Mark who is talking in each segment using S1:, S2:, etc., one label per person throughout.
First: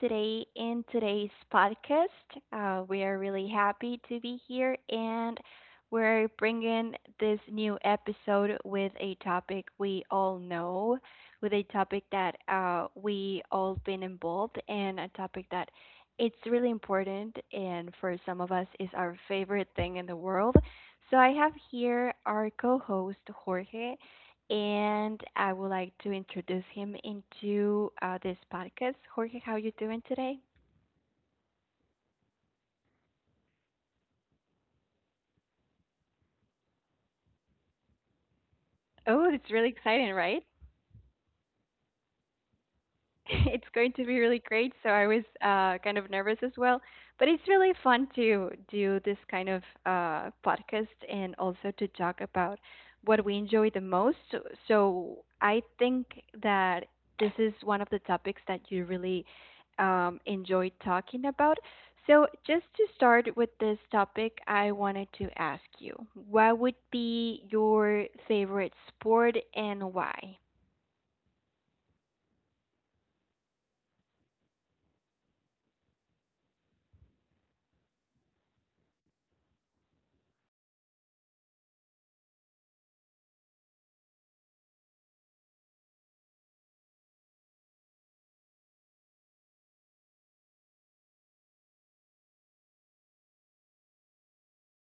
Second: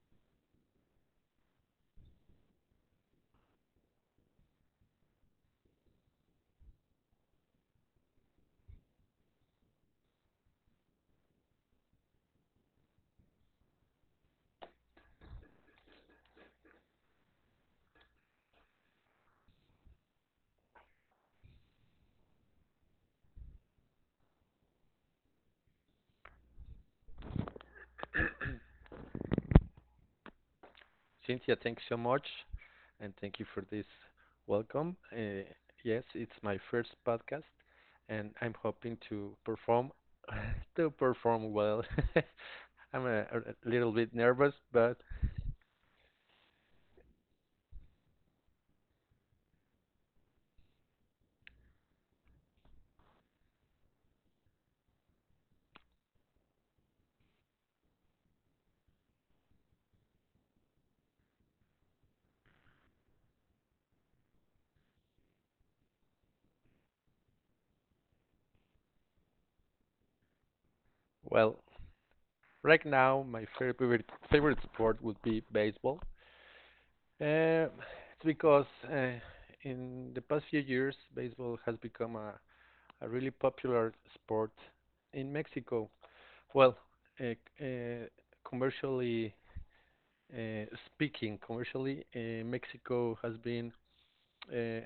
S1: today in today's podcast. We are really happy to be here and we're bringing this new episode with a topic we all know, with a topic that we all been involved and a topic that it's really important and for some of us is our favorite thing in the world. So I have here our co-host Jorge and I would like to introduce him into this podcast. Jorge, how are you doing today?
S2: Cynthia, thanks so much, and thank you for this welcome. Yes, it's my first podcast, and I'm hoping
S1: Oh,
S2: to
S1: it's really
S2: perform
S1: exciting, right?
S2: to perform well. I'm a, a
S1: It's going
S2: little
S1: to
S2: bit
S1: be really
S2: nervous,
S1: great. So
S2: but
S1: I was kind of nervous as well, but it's really fun to do this kind of podcast and also to talk about what we enjoy the most. So I think that this is one of the topics that you really enjoy talking about. So just to start with this topic, I wanted to ask you, what would be your favorite sport and why?
S2: well, right now my favorite sport would be baseball. Uh, it's because uh, in the past few years, baseball has become a really popular sport in Mexico. Well, uh, uh, commercially, speaking commercially, Mexico has been, uh,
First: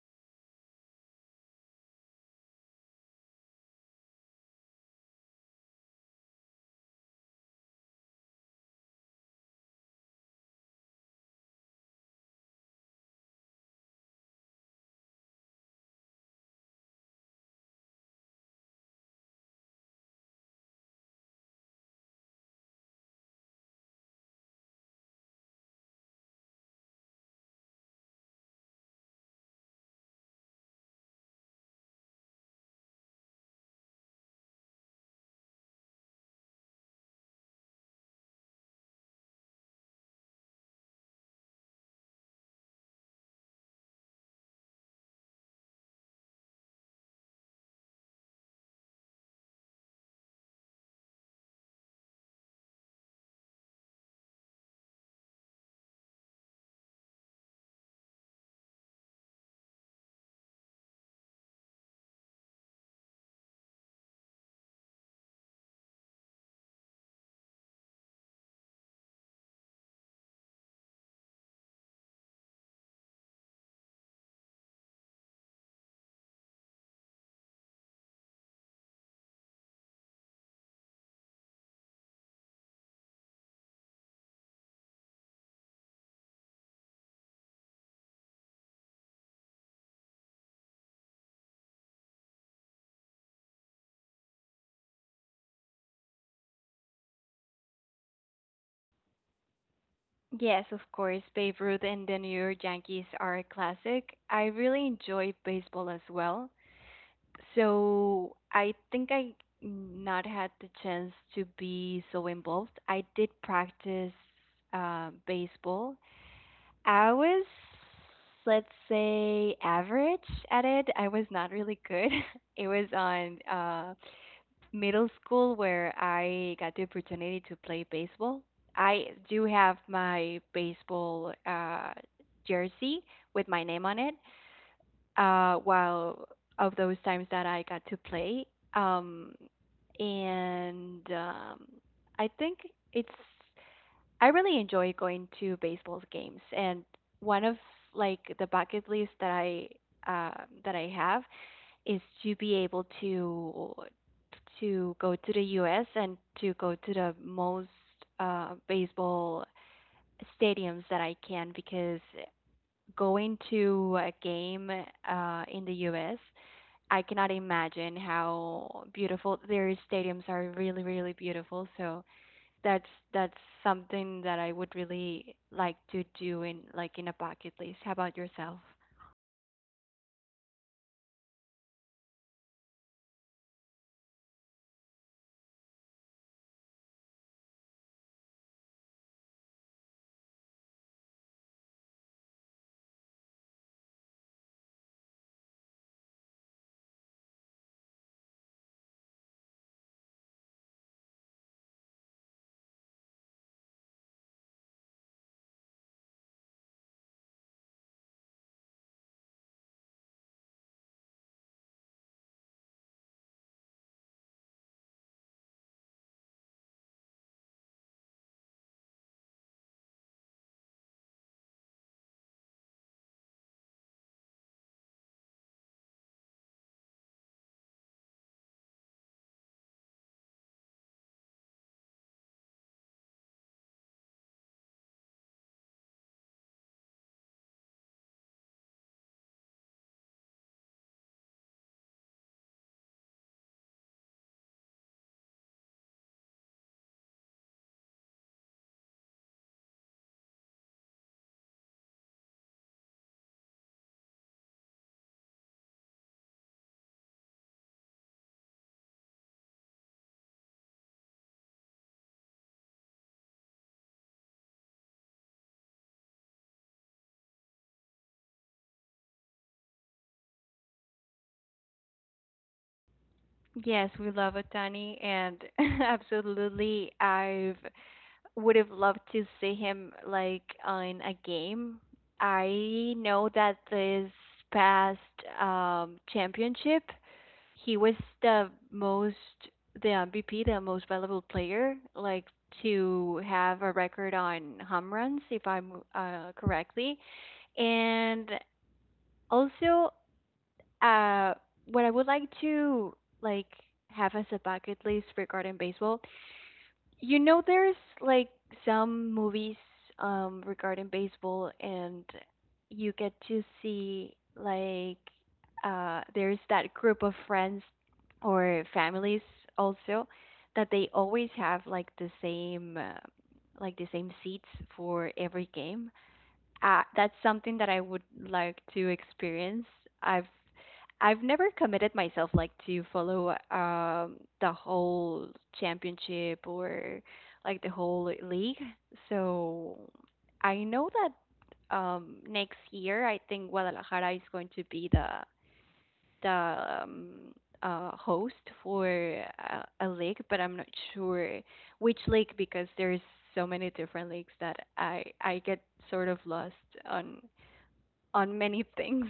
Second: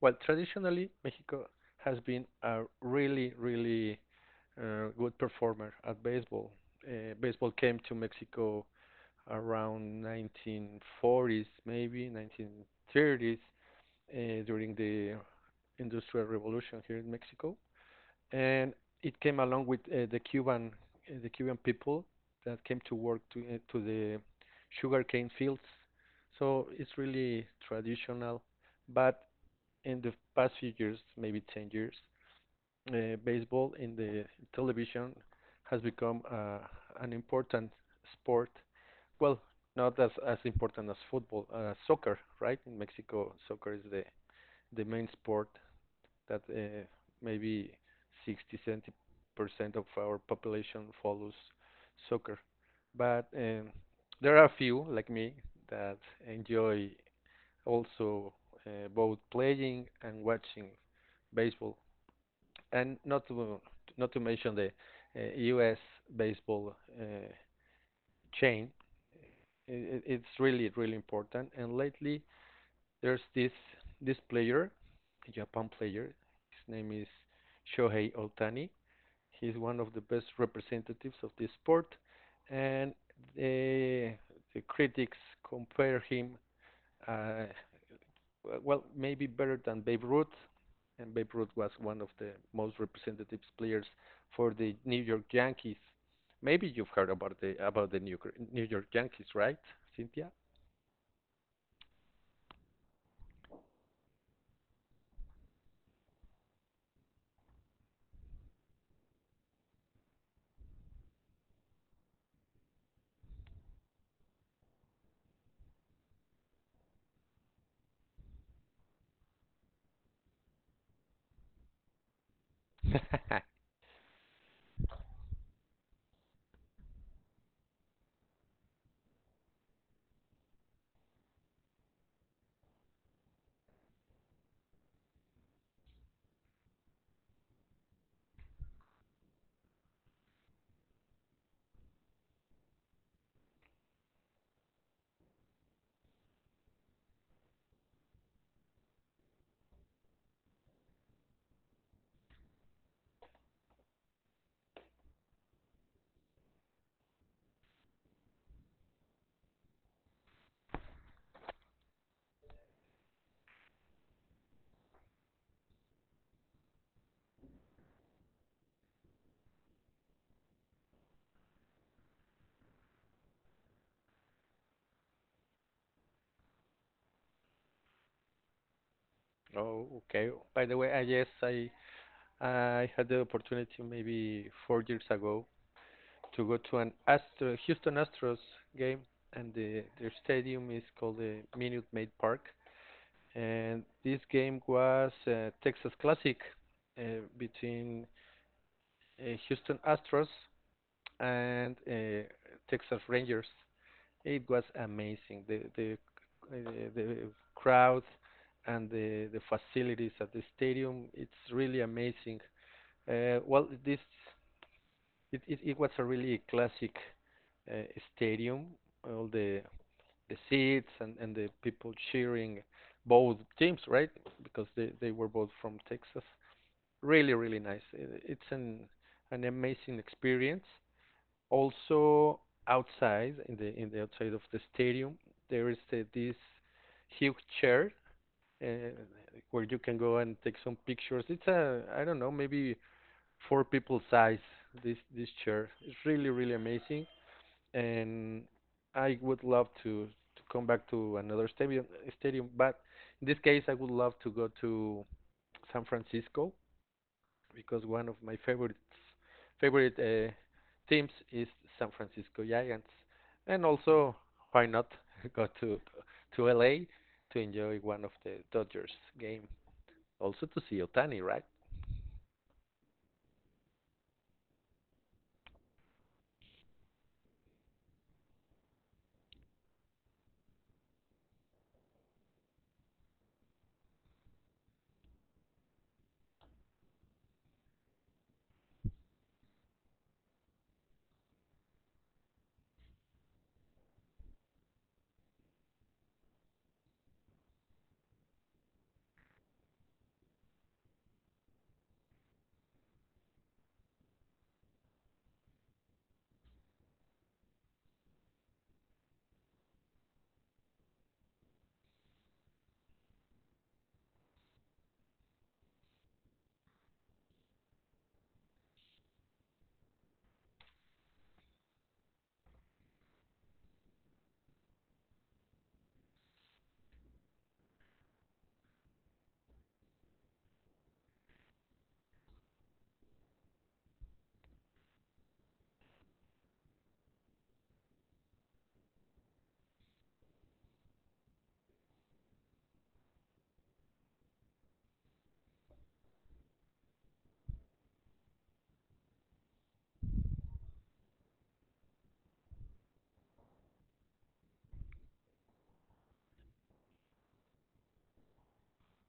S2: well, traditionally, Mexico has been a really, really good performer at baseball. Baseball came to Mexico around 1940s, maybe 1930s, during the Industrial Revolution here in Mexico, and it came along with the Cuban people that came to work to the sugarcane fields. So it's really traditional, but in the past few years, maybe 10 years, baseball in the television has become an important sport. Well, not as important as football, soccer, right? In Mexico, soccer is the main sport that maybe 60 70% of our population follows soccer, but there are a few like me that enjoy also both playing and watching baseball, and not to mention the US baseball chain. I It's really really important, and lately there's this player, a Japan player. His name is Shohei Ohtani. He's one of the best representatives of this sport, and the, the critics compare him, uh, maybe better than Babe Ruth. And Babe Ruth was one of the most representative players for the New York Yankees. Maybe you've heard about the New York Yankees, right, Cynthia?
S1: Yes, of course. Babe Ruth and the New York Yankees are a classic. I really enjoy baseball as well. So I think I not had the chance to be so involved. I did practice baseball. I was, let's say, average at it. I was not really good. It was on middle school where I got the opportunity to play baseball. I do have my baseball jersey with my name on it. While of those times that I got to play, um, and I think it's I really enjoy going to baseball games, and one of like the bucket list that I have is to be able to go to the U.S. and to go to the most baseball stadiums that I can because going to a game in the U.S. I cannot imagine how beautiful their stadiums are. Really, really beautiful. So that's that's something that I would really like to do in like in a bucket list. How about yourself?
S2: Oh, okay. By the way, I yes, I had the opportunity maybe 4 years ago to go to an Astro Houston Astros game, and their stadium is called the Minute Maid Park. And this game was a Texas Classic, uh, between Houston Astros and Texas Rangers. It was amazing. The crowd and the facilities at the stadium. It's really amazing. Well, this It was a really classic uh, stadium. All the seats, and the people cheering both teams, right? Because they were both from Texas. Really, really nice. It's an amazing experience. Also outside, in the outside of the stadium, there is this huge chair, uh, where you can go and take some pictures. It's a I don't know, maybe four people size, this chair. It's really really amazing, and I would love to come back to another stadium. But in this case, I would love to go to San Francisco, because one of my favorite teams is San Francisco Giants, and also why not go to LA to enjoy one of the Dodgers game. Also to see Otani, right?
S1: Yes, we love Otani, and absolutely, I would have loved to see him like in a game. I know that this past championship, he was the most, the MVP, the most valuable player, like to have a record on home runs, if I'm correctly. And also, uh, what I would like to like have as a bucket list regarding baseball, there's like some movies regarding baseball, and you get to see like there's that group of friends or families also that they always have like the same seats for every game that's something that I would like to experience. I've I've never committed myself like to follow the whole championship or like the whole league. So I know that next year I think Guadalajara is going to be the um, host for a lake, but I'm not sure which lake because there's so many different lakes that I get sort of lost on on many things.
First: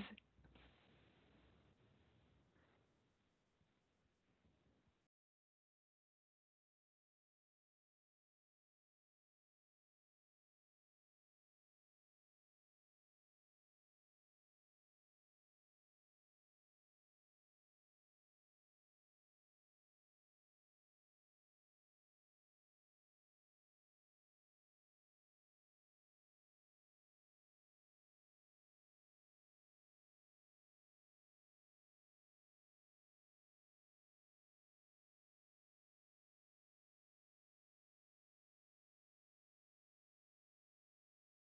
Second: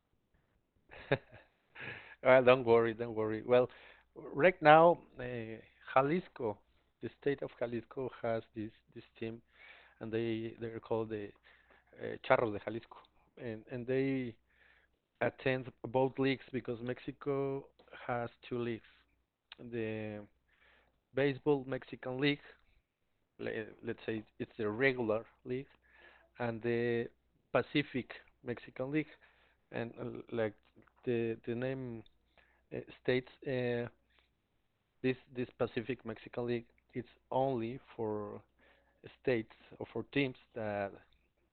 S2: Don't worry, don't worry. Well, right now, Jalisco, the state of Jalisco has this team, and they're called the Charros de Jalisco, and they attend both leagues, because Mexico has two leagues, the baseball Mexican League, let's say it's the regular league, and the Pacific Mexican League. And like the name states. This Pacific Mexican League, it's only for states or for teams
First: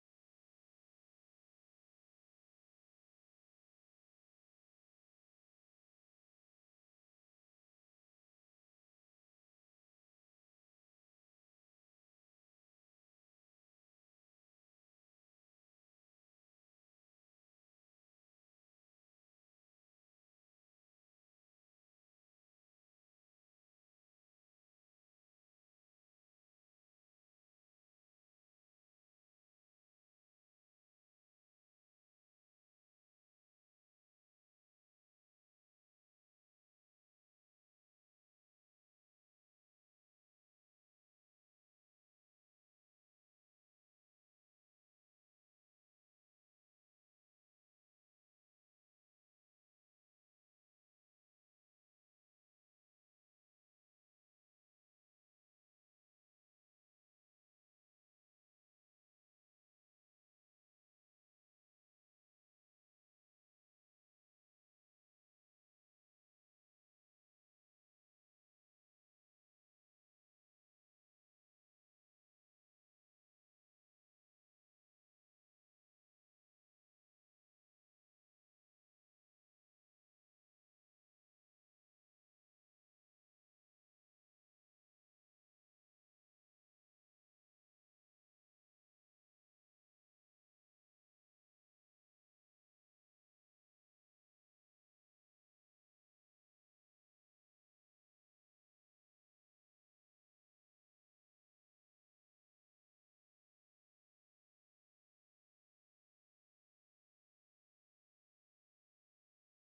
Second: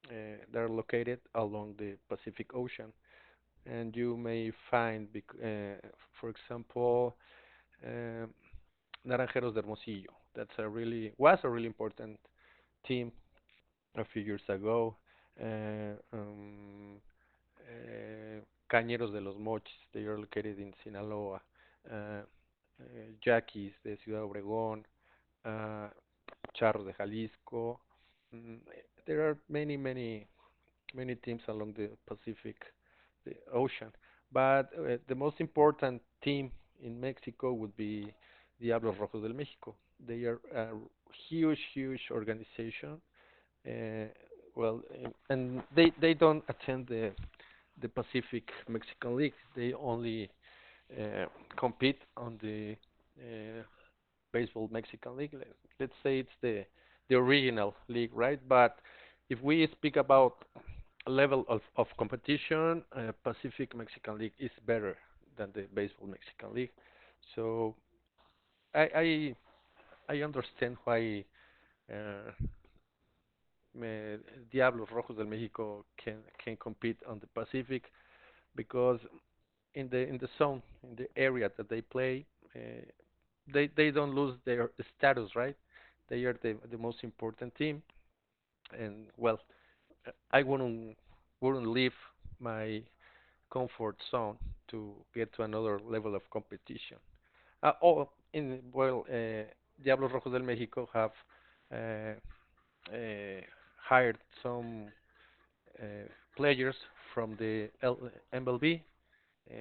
S2: uh, that are located along the Pacific Ocean, and you may find, uh, for example, um Naranjeros de Hermosillo. That's a really was a really important team a few years ago. Uh, um, uh, Cañeros de los Mochis, they are located in Sinaloa. Uh, uh, Yaquis de Ciudad Obregón, uh, Charros de Jalisco. Mm, There are many, many, many teams along the Ocean. But the most important team in Mexico would be Diablos Rojos del México. They are a huge, huge organization. Uh, and they don't attend the Pacific Mexican League. They only uh, compete on the uh, baseball Mexican league. Let us say it's the original league, right? But if we speak about level of competition, Pacific Mexican League is better than the baseball Mexican League. So I I, I understand why uh, Diablos Rojos del México can compete on the Pacific, because in the zone, in the area that they play, uh, they don't lose their status, right? They are the most important team, and well, I wouldn't leave my comfort zone to get to another level of competition. Uh, oh, in well, uh, Diablos Rojos del México have uh, uh, hired some uh, players from the MLB, uh,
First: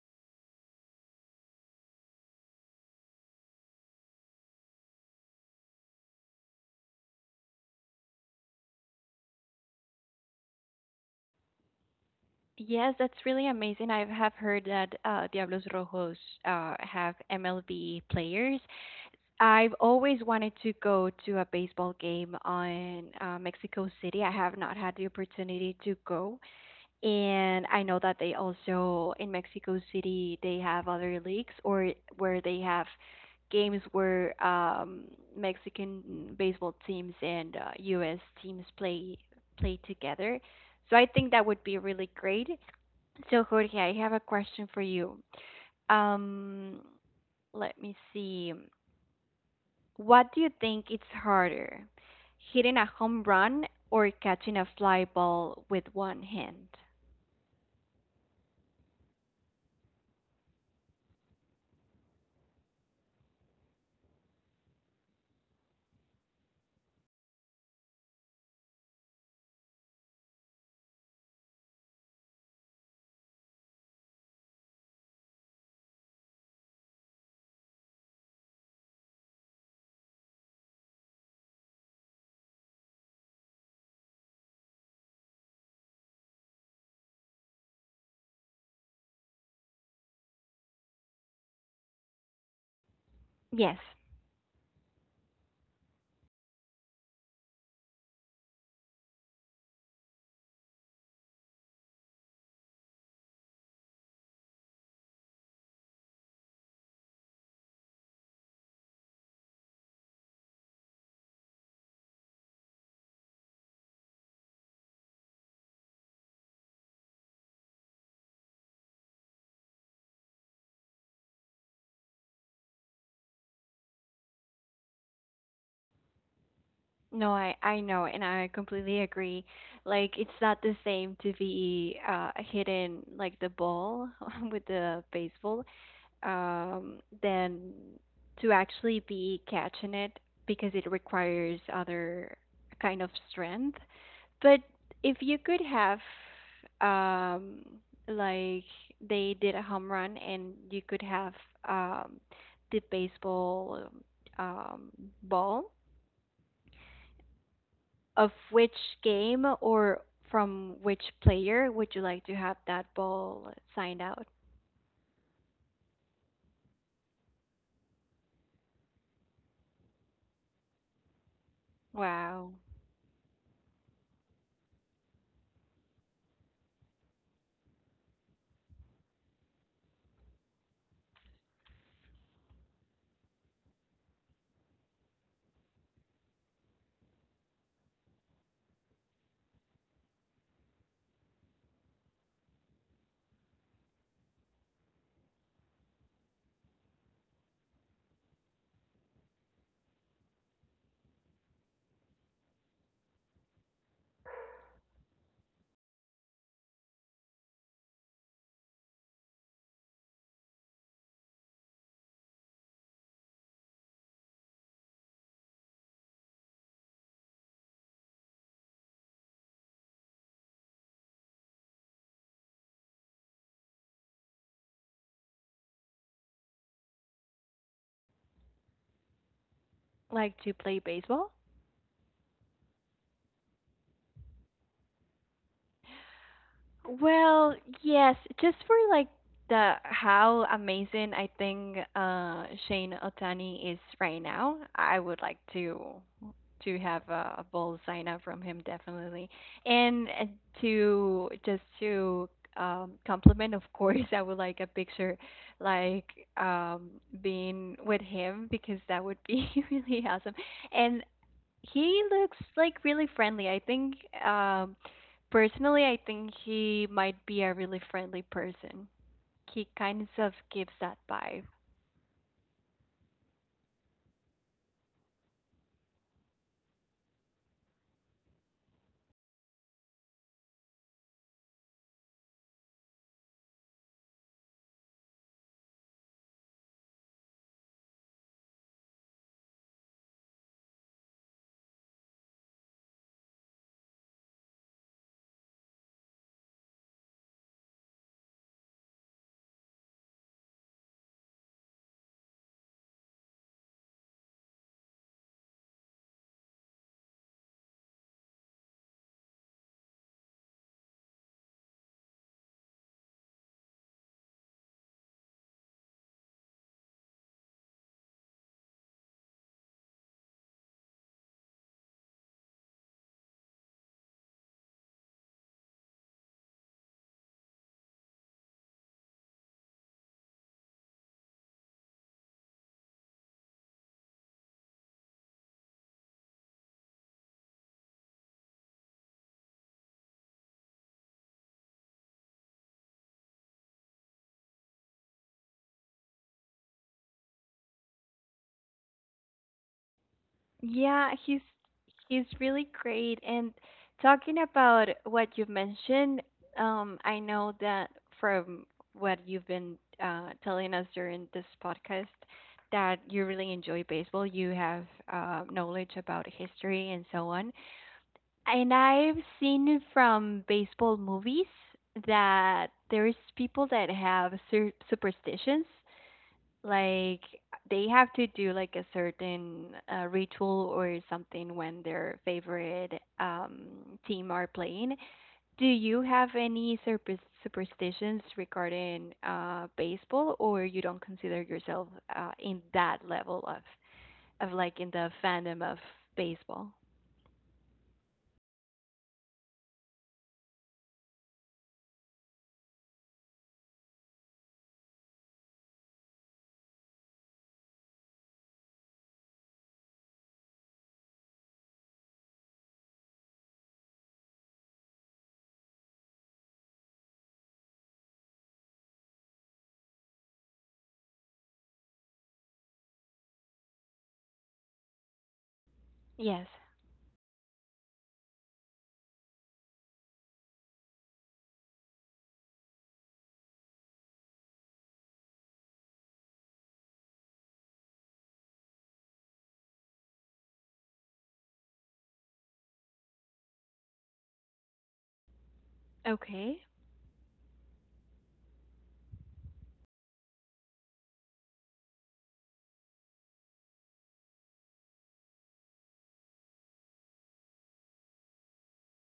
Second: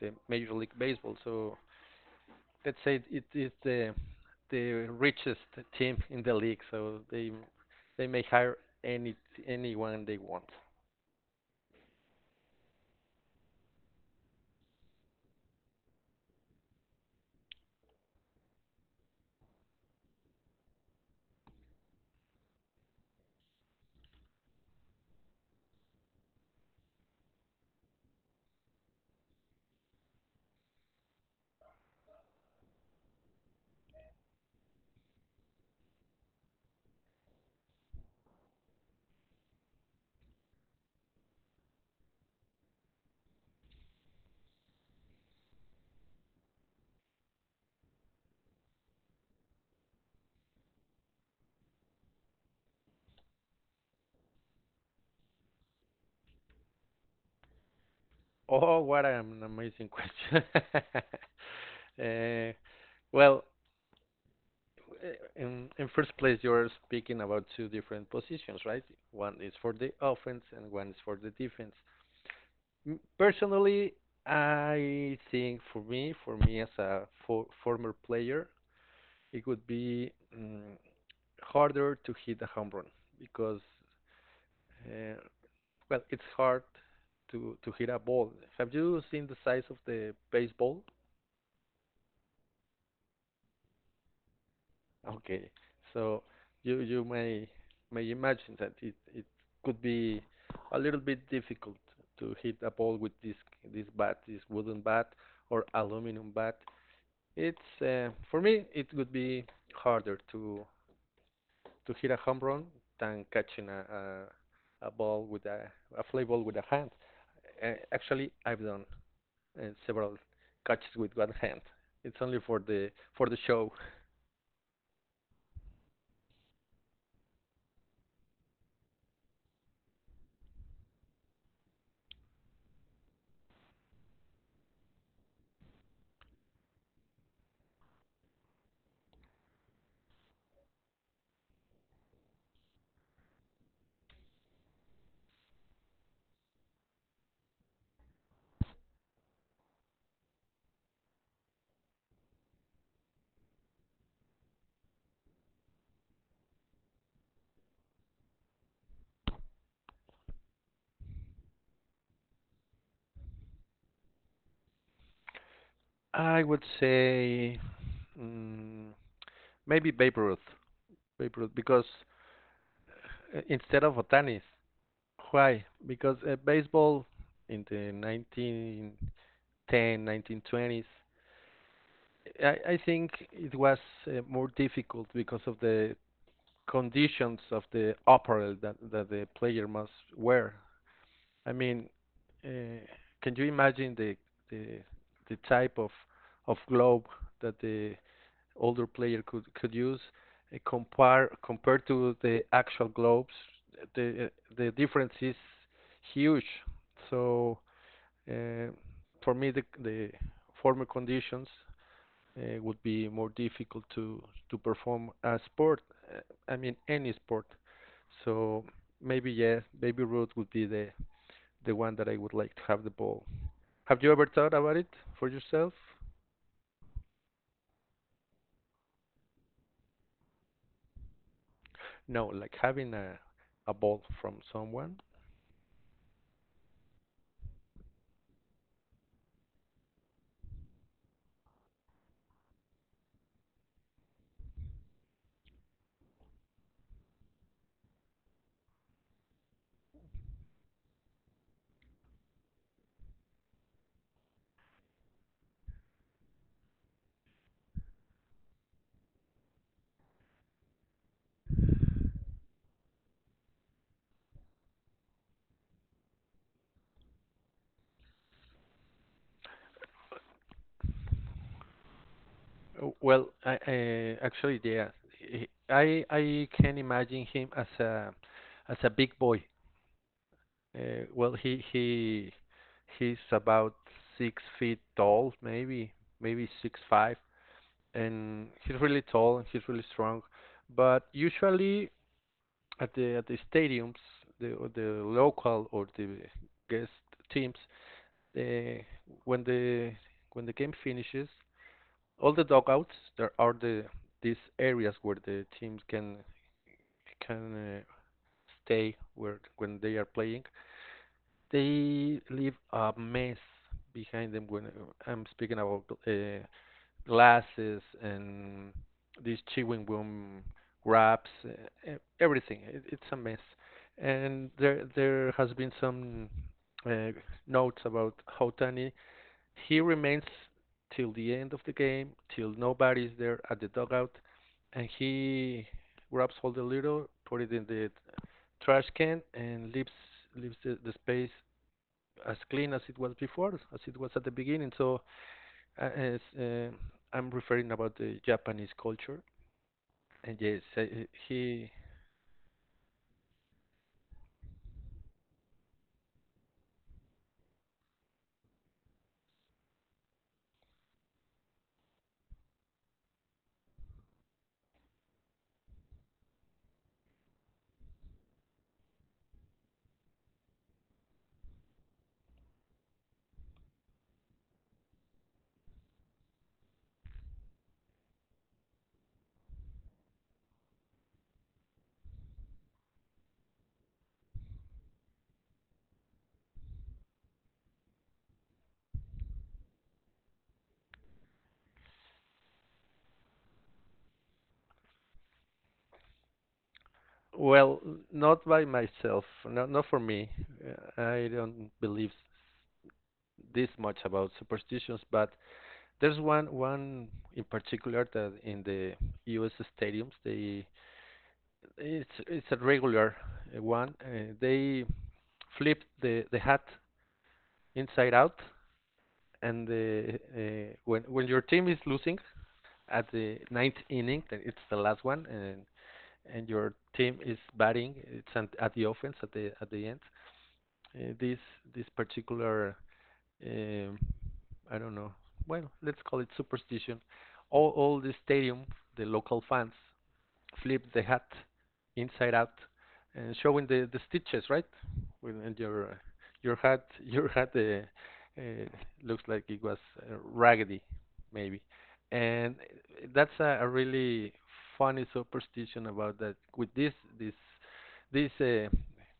S2: the Major League Baseball. So let's say it is the richest team in the league, so they may hire any anyone they want.
S1: Yes, that's really amazing. I have heard that Diablos Rojos have MLB players. I've always wanted to go to a baseball game on Mexico City. I have not had the opportunity to go, and I know that they also in Mexico City they have other leagues or where they have games where Mexican baseball teams and U.S. teams play together. So I think that would be really great. So Jorge, I have a question for you. Um, Let me see. What do you think it's harder, hitting a home run or catching a fly ball with one hand?
S2: Oh, what an amazing question! uh, well, eh, in first place, you're speaking about two different positions, right? One is for the offense and one is for the defense. Personally, I think for me as a former player, it would be harder to hit a home run, because, uh, it's hard to hit a ball. Have you seen the size of the baseball?
S1: Yes.
S2: Okay, so you may imagine that it could be a little bit difficult to hit a ball with this bat, this wooden bat or aluminum bat. It's for me, it would be harder to hit a home run than catching a ball with a fly ball with a hand. Actually, I've done several catches with one hand. It's only for the show.
S1: No, I know, and I completely agree. Like it's not the same to be hitting like the ball with the baseball than to actually be catching it because it requires other kind of strength. But if you could have um like they did a home run and you could have um the baseball um ball of which game or from which player would you like to have that ball signed out?
S2: I would say mm maybe Babe Ruth, because
S1: Wow.
S2: instead of Otanis. Why? Because baseball in the 1910, 1920s, I think it was more difficult because of the conditions of the apparel that the player must wear. I mean, uh, can you imagine the the type of glove that the older player could use, compared to the actual globes? The the difference is huge. So uh, for me, the former conditions would be more difficult to perform a sport. uh, I mean, any sport. So maybe yes, yeah, baby Ruth would be the one that I would like to have the ball. Have you ever thought about it for yourself?
S1: Like to play baseball?
S2: No, like having a ball from someone.
S1: Well, yes, just for like the how amazing I think Shane Otani is right now, I would like to have a bold sign up from him definitely. And to just to compliment of course, I would like a picture like um being with him because that would be really awesome. And he looks like really friendly. I think, um, personally, I think he might be a really friendly person. He kind of gives that vibe.
S2: Oh, well, I actually, yeah, I can imagine him as a big boy. Uh, well, he he he's about 6 feet tall, maybe 6'5", and he's really tall and he's really strong. But usually at the stadiums, the or the local or the guest teams, they, when the game finishes, all the dugouts, there are these areas where the teams can can uh, stay, where when they are playing they leave a mess behind them, when I'm speaking about glasses and these chewing gum wraps, everything. It's a mess, and there has been some uh, notes about Houtani. He remains till the end of the game, till nobody's there at the dugout, and he grabs all the litter, put it in the trash can, and leaves the space as clean as it was before, as it was at the beginning. So uh, as, uh, I'm referring about the Japanese culture, and yes.
S1: Yeah,
S2: He.
S1: he's really great. And talking about what you have mentioned, I know that from what you've been telling us during this podcast that you really enjoy baseball. You have knowledge about history and so on. And I've seen from baseball movies that there's people that have superstitions, like they have to do like a certain ritual or something when their favorite um, team are playing. Do you have any superstitions regarding baseball, or you don't consider yourself in that level of like in the fandom of baseball?
S2: Well, not by myself, not for me. I don't believe this much about superstitions, but there's one in particular that in the U.S. stadiums they, it's a regular one. They flip the hat inside out, and when your team is losing at the ninth inning, then it's the last one, and
S1: Yes.
S2: your team is batting, at the offense at the end. Uh, this this particular, um, I don't know, well, let's call it superstition. All the stadium, the local fans flip the hat inside out, and showing the stitches, right? And your
S1: Okay.
S2: hat your hat looks like it was raggedy, maybe. And that's a really funny superstition about that. With this this this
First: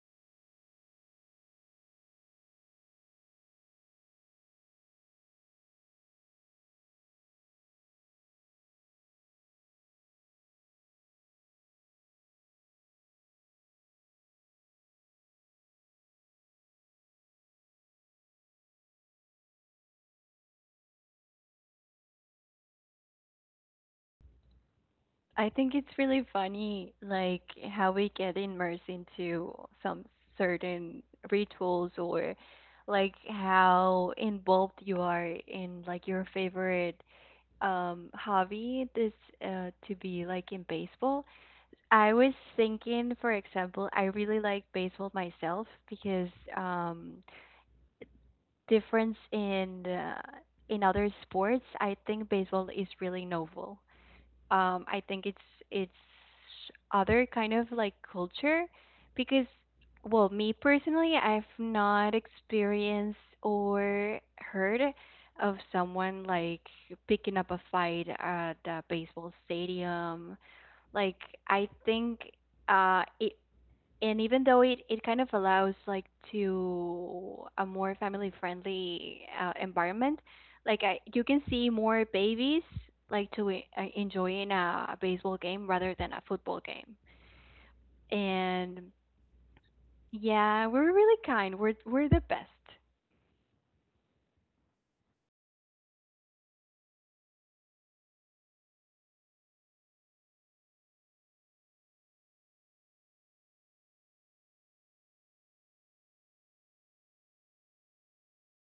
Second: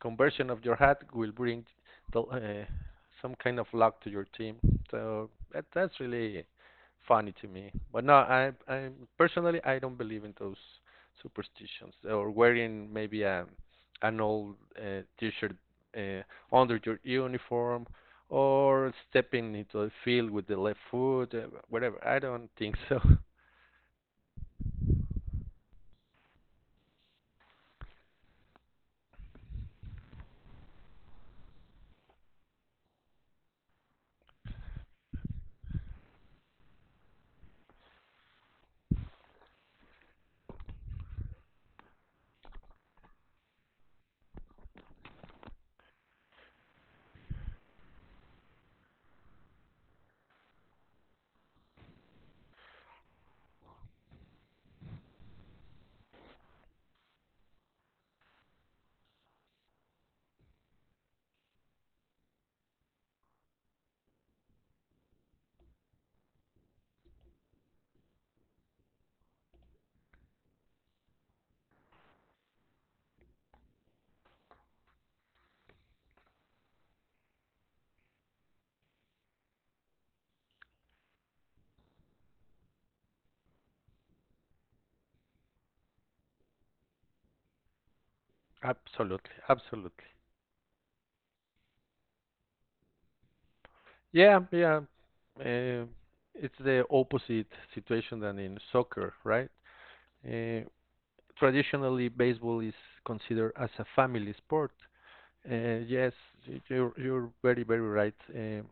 S2: conversion of your hat will bring the, uh, some kind of luck to your team. So that's really funny to me. But no, I personally, I don't believe in those superstitions, or wearing maybe an old t-shirt uh, under your uniform, or stepping into the field with the left foot, whatever. I don't think so.
S1: I think it's really funny, like how we get immersed into some certain rituals or like how involved you are in like your favorite hobby this to be like in baseball. I was thinking, for example, I really like baseball myself because um difference in other sports, I think baseball is really novel, I think it's other kind of like culture because well me personally I've not experienced or heard of someone like picking up a fight at a baseball stadium like I think it and even though it kind of allows like to a more family friendly environment like you can see more babies like to enjoying a baseball game rather than a football game and
S2: Absolutely, absolutely.
S1: yeah we're really kind we're the best
S2: Yeah, yeah. Uh, it's the opposite situation than in soccer, right? Uh, Traditionally, baseball is considered as a family sport. Yes, you're very right. Uh,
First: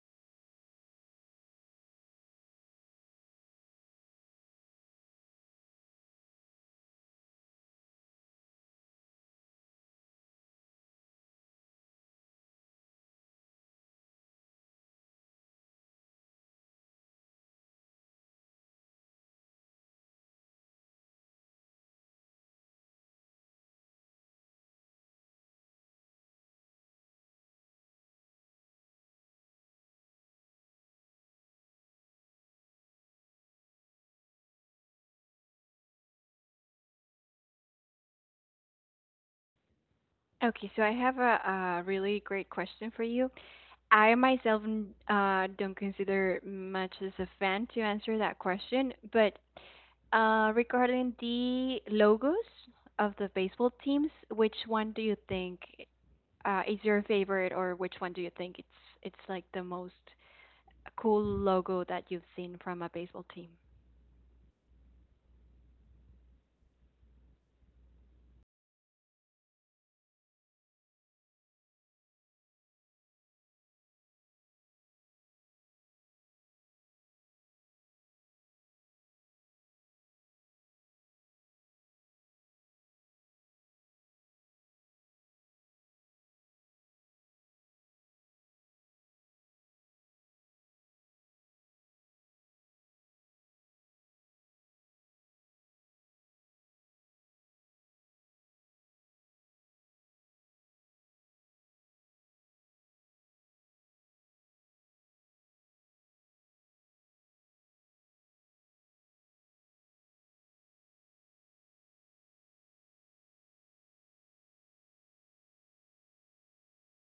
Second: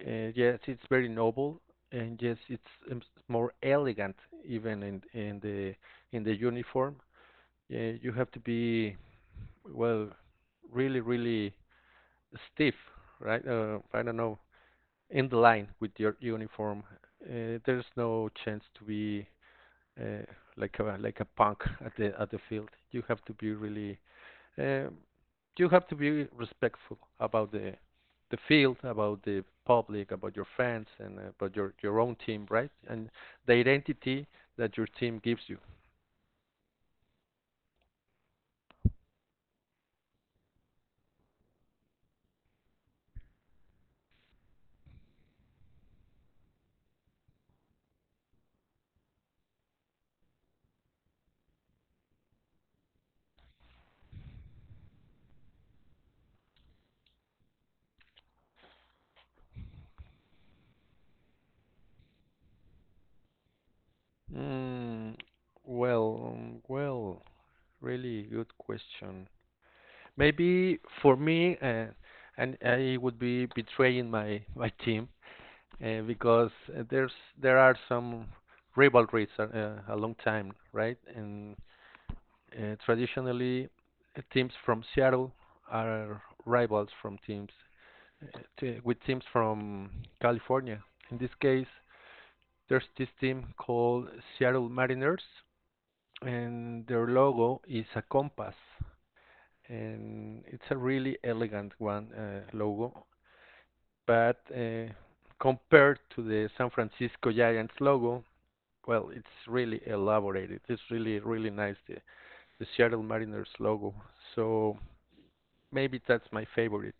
S2: Uh, Yes, it's very noble, and yes, it's more elegant, even in in the uniform. Yeah, you have to be well, really, really stiff, right? I don't know, in the line with your uniform. There's no chance to be uh, like a punk at the field. You have to be really uh, you have to be respectful about the field, about the public, about your fans, and about your own team, right? And the identity that your team gives you.
S1: okay so I have a really great question for you I myself don't consider much as a fan to answer that question, but regarding the logos of the baseball teams, which one do you think is your favorite, or which one do you think it's like the most cool logo that you've seen from a baseball team?
S2: Mm, well, really good question. Maybe for me, and I would be betraying my team because uh, there's there are some rivalries a long time, right? And traditionally, teams from Seattle are rivals from teams with teams from California. In this case, there's this team called Seattle Mariners, and their logo is a compass, and it's a really elegant one logo. But compared to the San Francisco Giants logo, well, it's really elaborated. It's really really nice the Seattle Mariners logo. So maybe that's my favorite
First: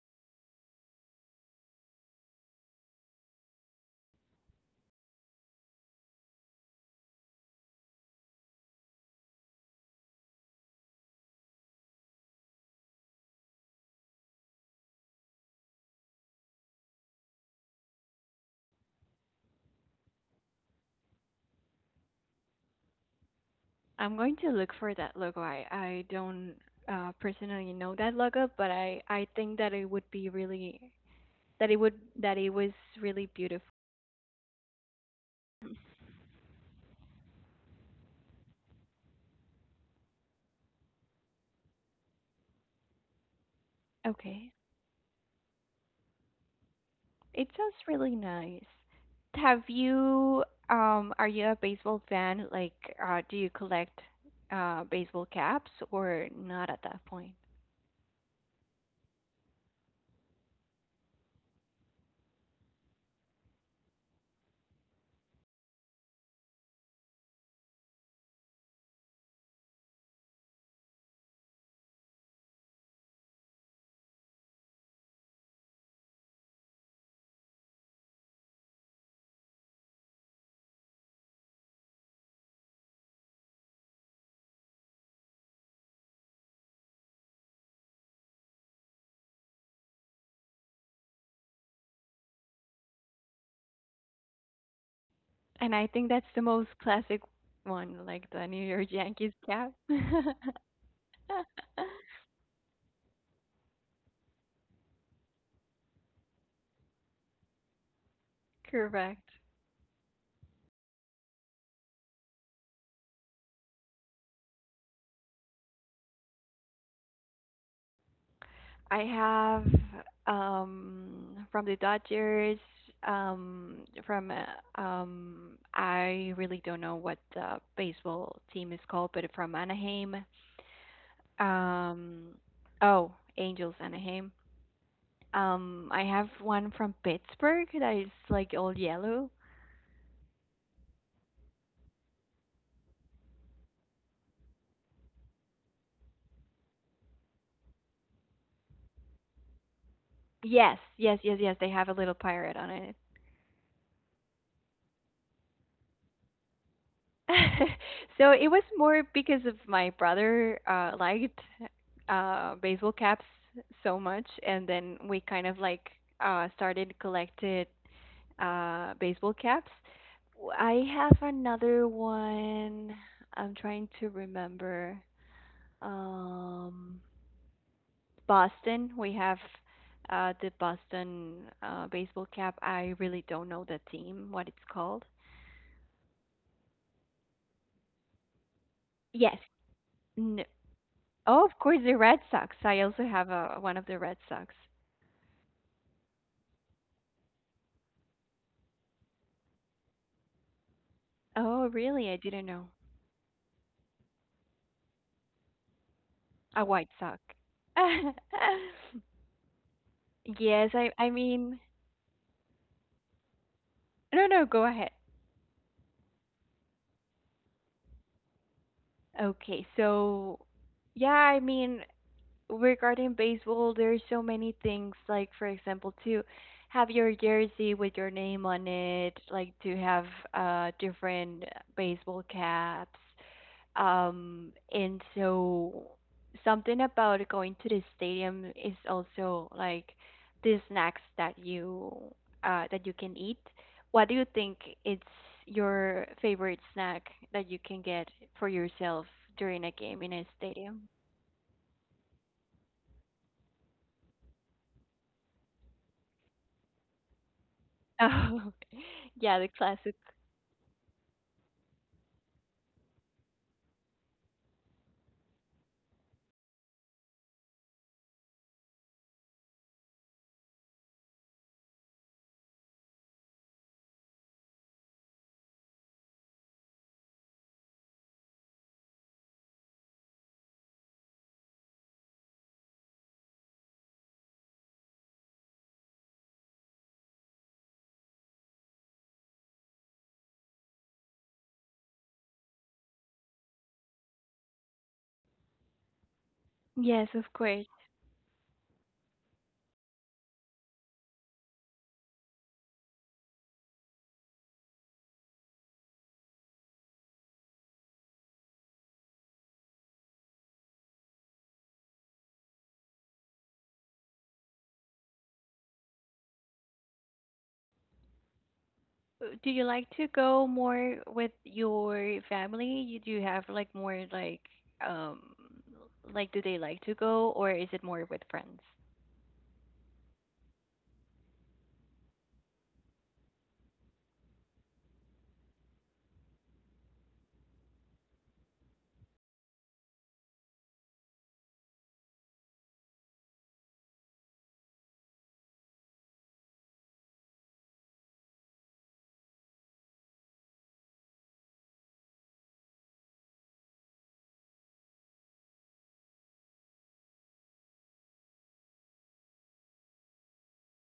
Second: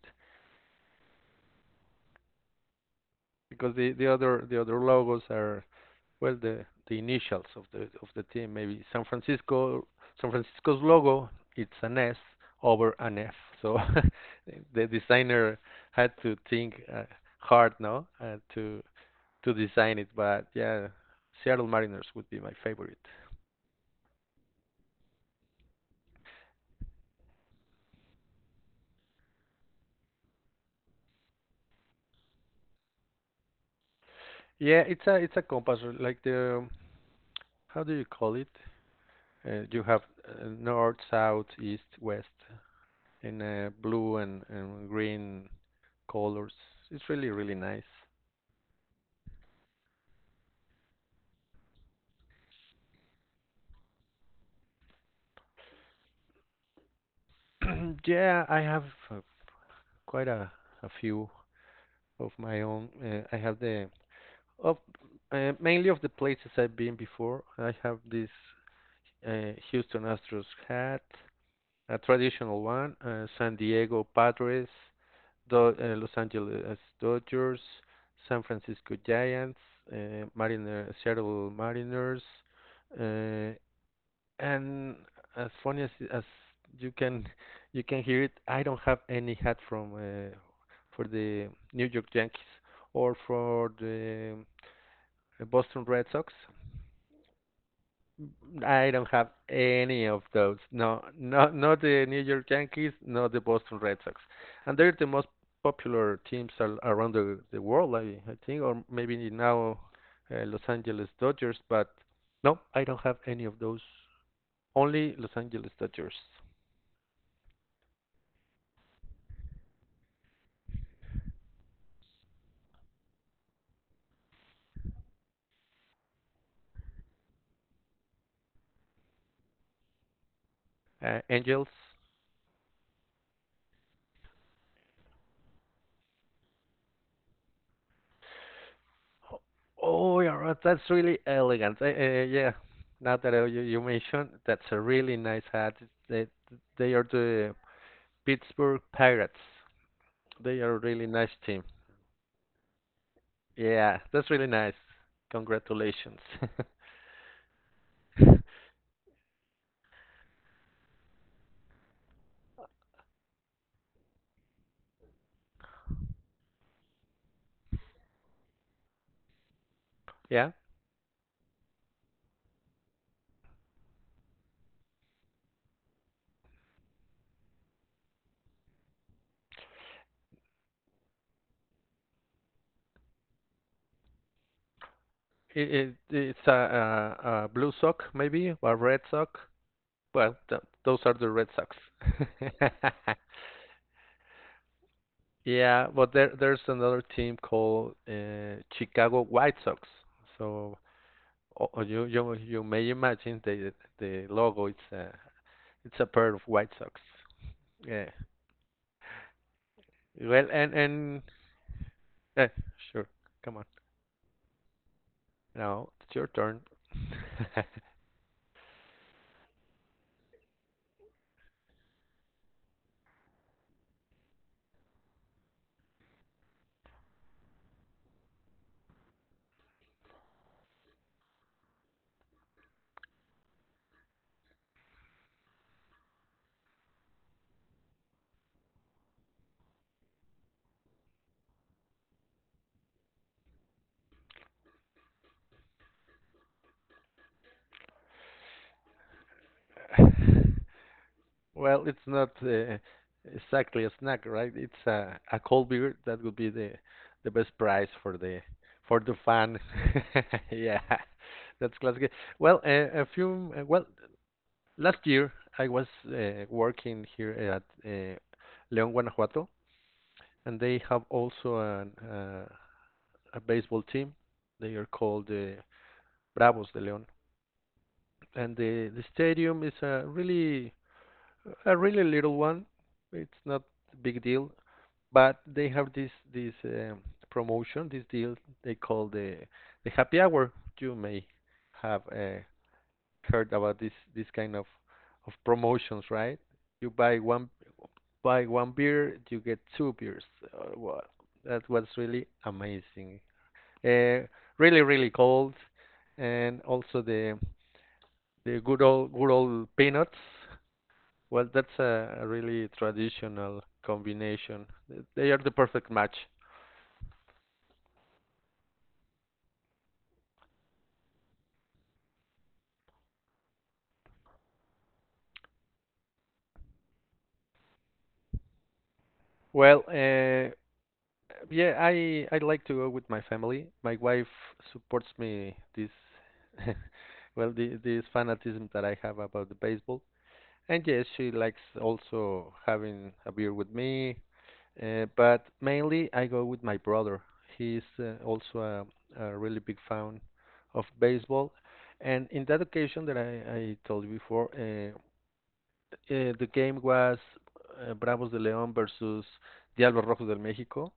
S2: because the other the other logos are well, the initials of the team. Maybe San Francisco, San Francisco's logo, it's an S over an F. So the designer had to think hard now to design it. But yeah, Seattle Mariners would be my favorite.
S1: I'm going to look for that logo. I don't personally know that logo, but I think that it would be really that it would that it was really beautiful.
S2: Yeah, it's a compass, like the, how do you call it, you have north, south, east, west in blue and,
S1: Okay.
S2: and green colors. It's really,
S1: It
S2: really
S1: sounds
S2: nice.
S1: really nice. Have you, are you a baseball fan? Like, do you collect baseball caps or not at that point?
S2: Yeah, I have uh, quite a few of my own. I have the of mainly of the places I've been before. I have this Houston Astros hat, a traditional one, San Diego Padres, Los Angeles Dodgers, San Francisco Giants, Seattle Mariners, uh, and as funny as you can, you can hear it, I don't have any hat from for the New York Yankees or for the
S1: And
S2: Boston
S1: I
S2: Red
S1: think that's
S2: Sox.
S1: the most classic one, like the New
S2: I
S1: York
S2: don't have
S1: Yankees cap.
S2: any of those. No, not not the New York Yankees, not the Boston Red Sox, and they're the most popular teams around the world, I think. Or maybe
S1: Correct.
S2: now Los Angeles Dodgers. But no, I don't have any of those. Only Los Angeles Dodgers.
S1: I have from the Dodgers, um, from I really don't know what the baseball team is called, but from Anaheim.
S2: Angels.
S1: Um, oh, Angels Anaheim. I have one from Pittsburgh that is like all yellow.
S2: Oh, yeah, right, that's really elegant. Yeah, now that you mentioned, that's a really nice hat. They, they are the Pittsburgh Pirates. They are a
S1: Yes,
S2: really
S1: yes,
S2: nice
S1: yes, yes.
S2: team.
S1: They have a little pirate on it.
S2: Yeah, that's really nice. Congratulations.
S1: So it was more because of my brother liked baseball caps so much, and then we kind of like started collected baseball caps.
S2: Yeah,
S1: W- I have another one. I'm trying to remember. Um, Boston. We have the Boston baseball cap. I really don't know the team, what it's called.
S2: it's a blue sock, maybe, or red sock.
S1: Yes.
S2: Well,
S1: No.
S2: th those are the
S1: Oh,
S2: Red
S1: of
S2: Sox.
S1: course, the Red Sox. I also have one of the Red Sox.
S2: Yeah, but there's another team called Chicago White Sox. So
S1: Oh,
S2: you
S1: really? I
S2: you
S1: didn't
S2: you
S1: know.
S2: may imagine the logo. It's a, it's a pair of
S1: A
S2: White
S1: White
S2: Sox.
S1: Sox.
S2: Yeah. Well,
S1: Yes, I
S2: and
S1: mean,
S2: eh, sure. Come on.
S1: no, no, go ahead.
S2: Now it's your turn.
S1: Okay, so yeah, I mean, regarding baseball, there's so many things like for example to have your jersey with your name on it, like to have different baseball caps. And so something about going to the stadium is also like the snacks that you can eat. What do you think it's your favorite snack that you can get for yourself during a game in a stadium?
S2: Well, it's not exactly a snack, right? It's a cold beer. That would be the best prize
S1: Oh,
S2: for the
S1: yeah, the
S2: fan.
S1: classic.
S2: Yeah, that's classic. Well, a few. Well, last year, I was working here at León, Guanajuato, and they have also a baseball team. They are called the Bravos de León, and the stadium is a really, a really little one. It's not a big deal, but they have this promotion, this deal, they call the happy hour. You may have heard about this kind of promotions, right? You
S1: Yes,
S2: buy
S1: of
S2: one
S1: course.
S2: buy one beer, you get two beers. Uh, wa- That was really amazing. Uh, really, really cold, and also the good old, good old peanuts. Well, that's a really traditional combination. They are the perfect match.
S1: Do you like to go more with your family? You do have like more um like do they like to go or is it more with friends?
S2: Well, yeah, I like to go with my family. My wife supports me this well, this fanatism that I have about the baseball. And yes, she likes also having a beer with me, but mainly I go with my brother. He's also a really big fan of baseball. And in that occasion that I told you before, the game was Bravos de León versus Diablos Rojos del México,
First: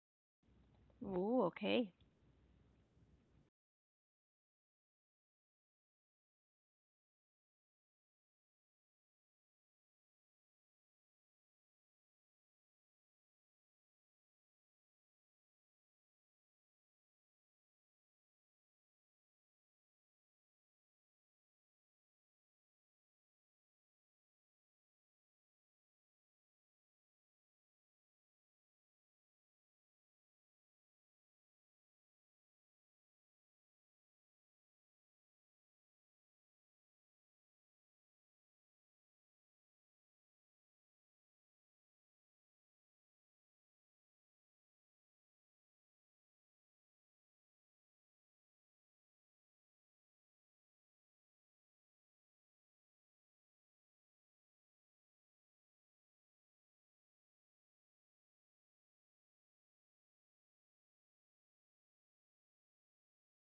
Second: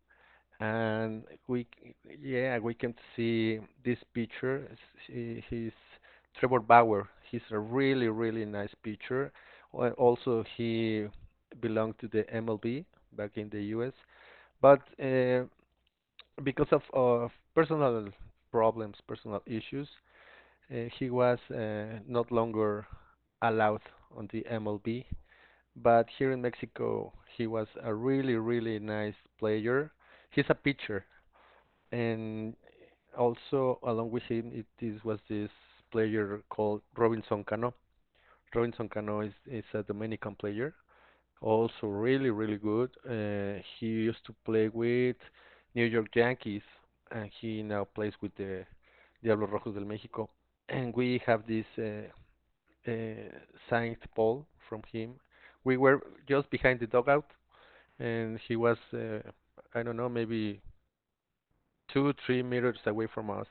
S2: and
S1: Oh,
S2: we,
S1: okay.
S2: yeah, we can see this picture. He's Trevor Bauer. He's a really, really nice pitcher. Also, he belonged to the MLB back in the US, but because of personal problems, personal issues, he was not longer allowed on the MLB. But here in Mexico, he was a really, really nice player. He's a pitcher. And also along with him, it is was this player called Robinson Cano. Robinson Cano is a Dominican player, also really really good. He used to play with New York Yankees, and he now plays with the Diablos Rojos del México. And we have this uh, signed ball from him. We were just behind the dugout, and he was I don't know, maybe 2-3 meters away from us,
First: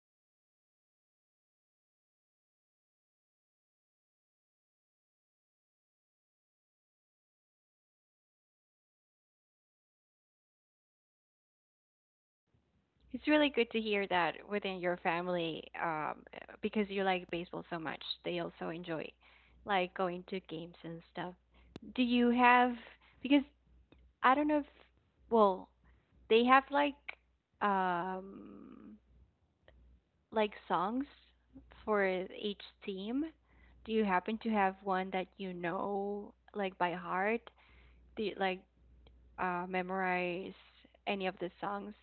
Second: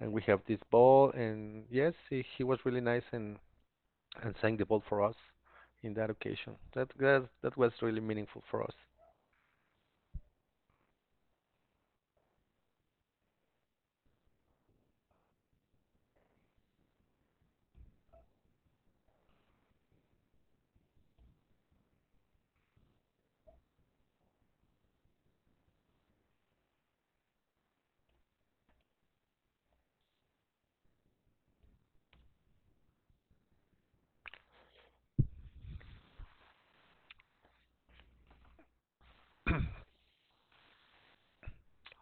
S2: and we have this ball, and yes, he was really nice and sang the ball for us in that occasion that was really meaningful for us.
S1: It's really good to hear that within your family, because you like baseball so much, they also enjoy like going to games and stuff. Do you have, because I don't know if, well, they have um like songs for each theme? Do you happen to have one that you know like by heart? Do you like memorize any of the songs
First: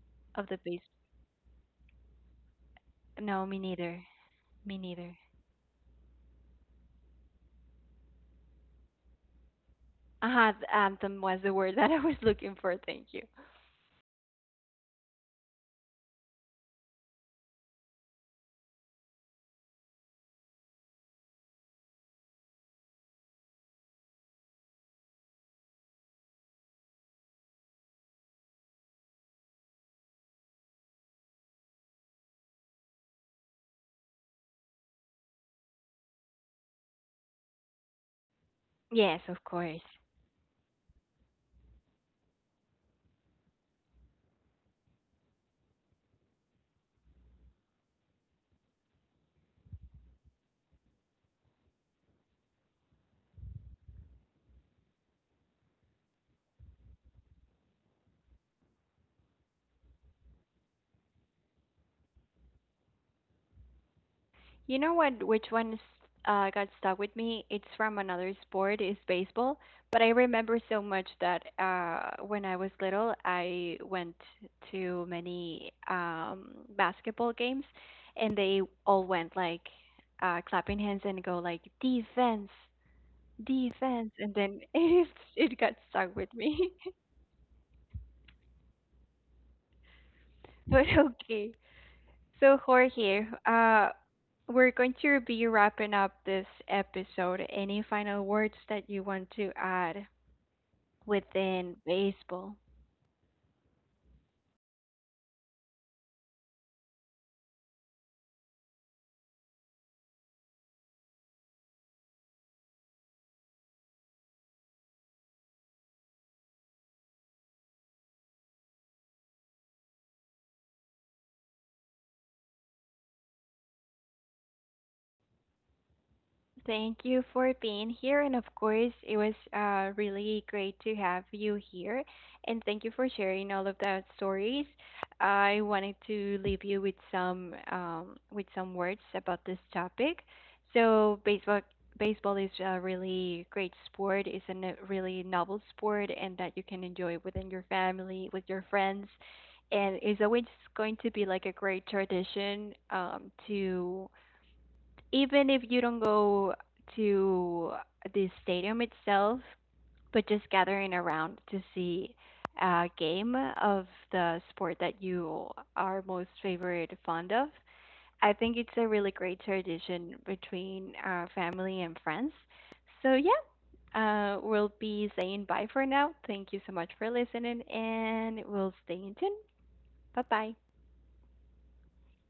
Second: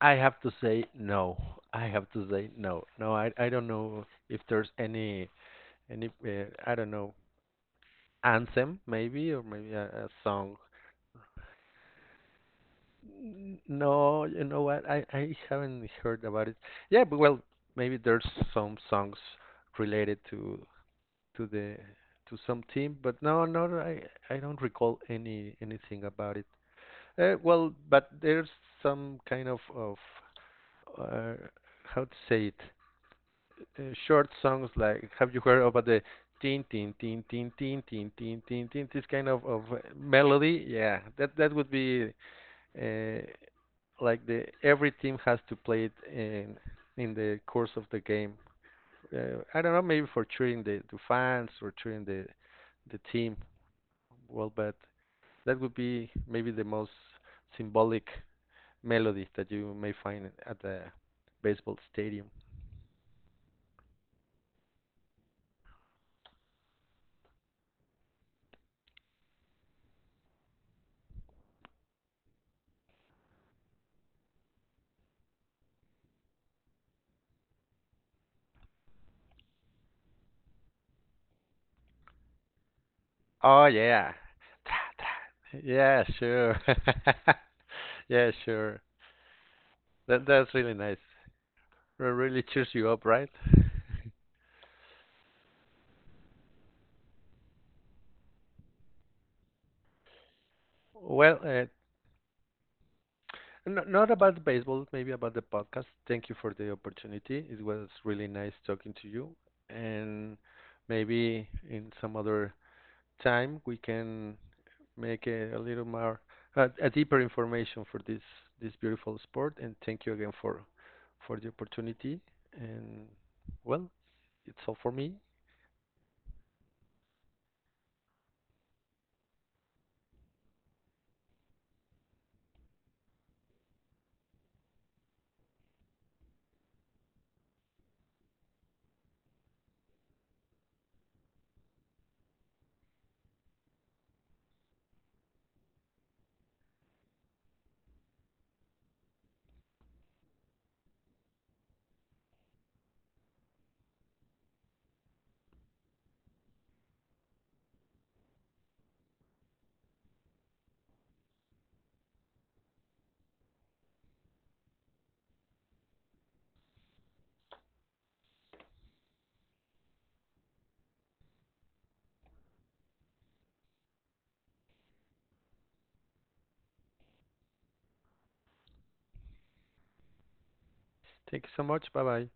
S2: i have
S1: of
S2: to
S1: the bass?
S2: say no I have to say no, i
S1: No,
S2: i
S1: me
S2: don't know
S1: neither.
S2: if there's
S1: Me neither.
S2: any I don't know, anthem maybe, or maybe a
S1: Ah,
S2: song.
S1: the anthem was the word that I was looking for. Thank you.
S2: No, you know what, I haven't heard about it. Yeah, but well, maybe there's some songs related to the to some team, but no, no, no, I don't recall anything about it. Well, but there's some kind of uh, how to say it, short songs, like, have you heard about the tin tin tin tin tin tin tin tin tin, this
S1: Yes,
S2: kind
S1: of
S2: of
S1: course.
S2: melody? Yeah, that that would be uh, like, the every team has to play it in the course of the game. I don't know, maybe for cheering the fans, or cheering the team. Well, but that would be maybe the most symbolic melody that you may find at the baseball stadium.
S1: You know what? Which one got stuck with me? It's from another sport, is baseball. But I remember so much that when I was little, I went to many basketball games, and they all went like clapping hands and go like defense,
S2: Oh
S1: defense,
S2: yeah,
S1: and then it got
S2: yeah,
S1: stuck with
S2: sure,
S1: me.
S2: yeah, sure. That that's really
S1: But
S2: nice.
S1: okay.
S2: It really
S1: So,
S2: cheers you up, right?
S1: Jorge, we're going to be wrapping up this episode. Any final words that you want to add
S2: Well,
S1: within baseball?
S2: not about baseball, maybe about the podcast. Thank you for the opportunity. It was really nice talking to you, and maybe in some other time we can make a little more a deeper information for this this beautiful sport. And thank you again for the opportunity. And well, it's all for me.
S1: Thank you for being here. And of course, it was really great to have you here. And thank you for sharing all of those stories. I wanted to leave you with some words about this topic. So baseball is a really great sport. It's a really novel sport, and that you can enjoy within your family, with your friends, and it's always going to be like a great tradition to even if you don't go to the stadium itself, but just gathering around to see a game of the sport that you are most favorite fond of. I think it's a really great tradition between family and friends. So yeah, we'll be saying bye for now. Thank you so much for listening, and we'll stay in tune. Bye bye.
S2: Thank you so much. Bye bye.